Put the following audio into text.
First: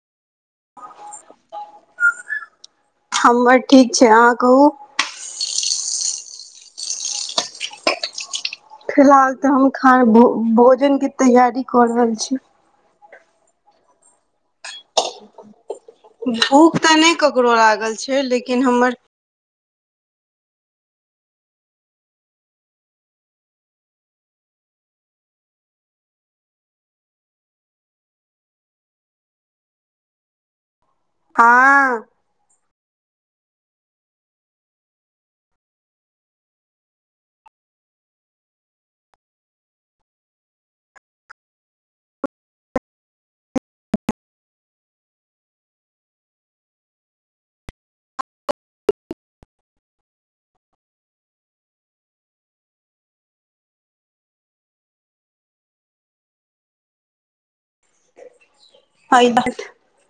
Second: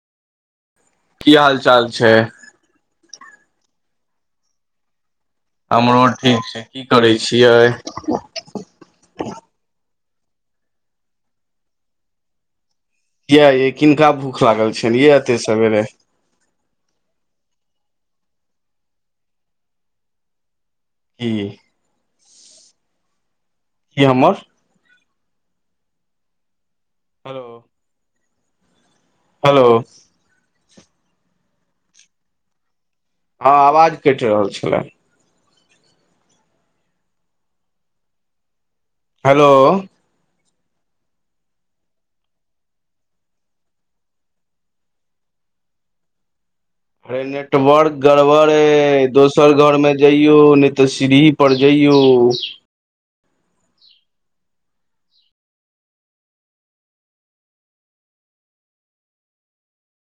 की हाल चाल छै? हमर ठीक छै, अहाँ कहू। हमरो ठीक छै, की करै छियै? फिलहाल त हम खान भो भोजन के तैयारी कर रहल छी। किये ये किनका भूख लागल छनि, ये एते सवेरे। भूख तऽ नहि ककरो लागल छै, लेकिन हमर की की हमर हेलो हेलो हँऽ हँ आवाज कटि रहल छलै। हेलो अरे नेटवर्क गड़बड़ अय, दोसर घर में जइयो ने ते सिढि पर जइयौ। हय बात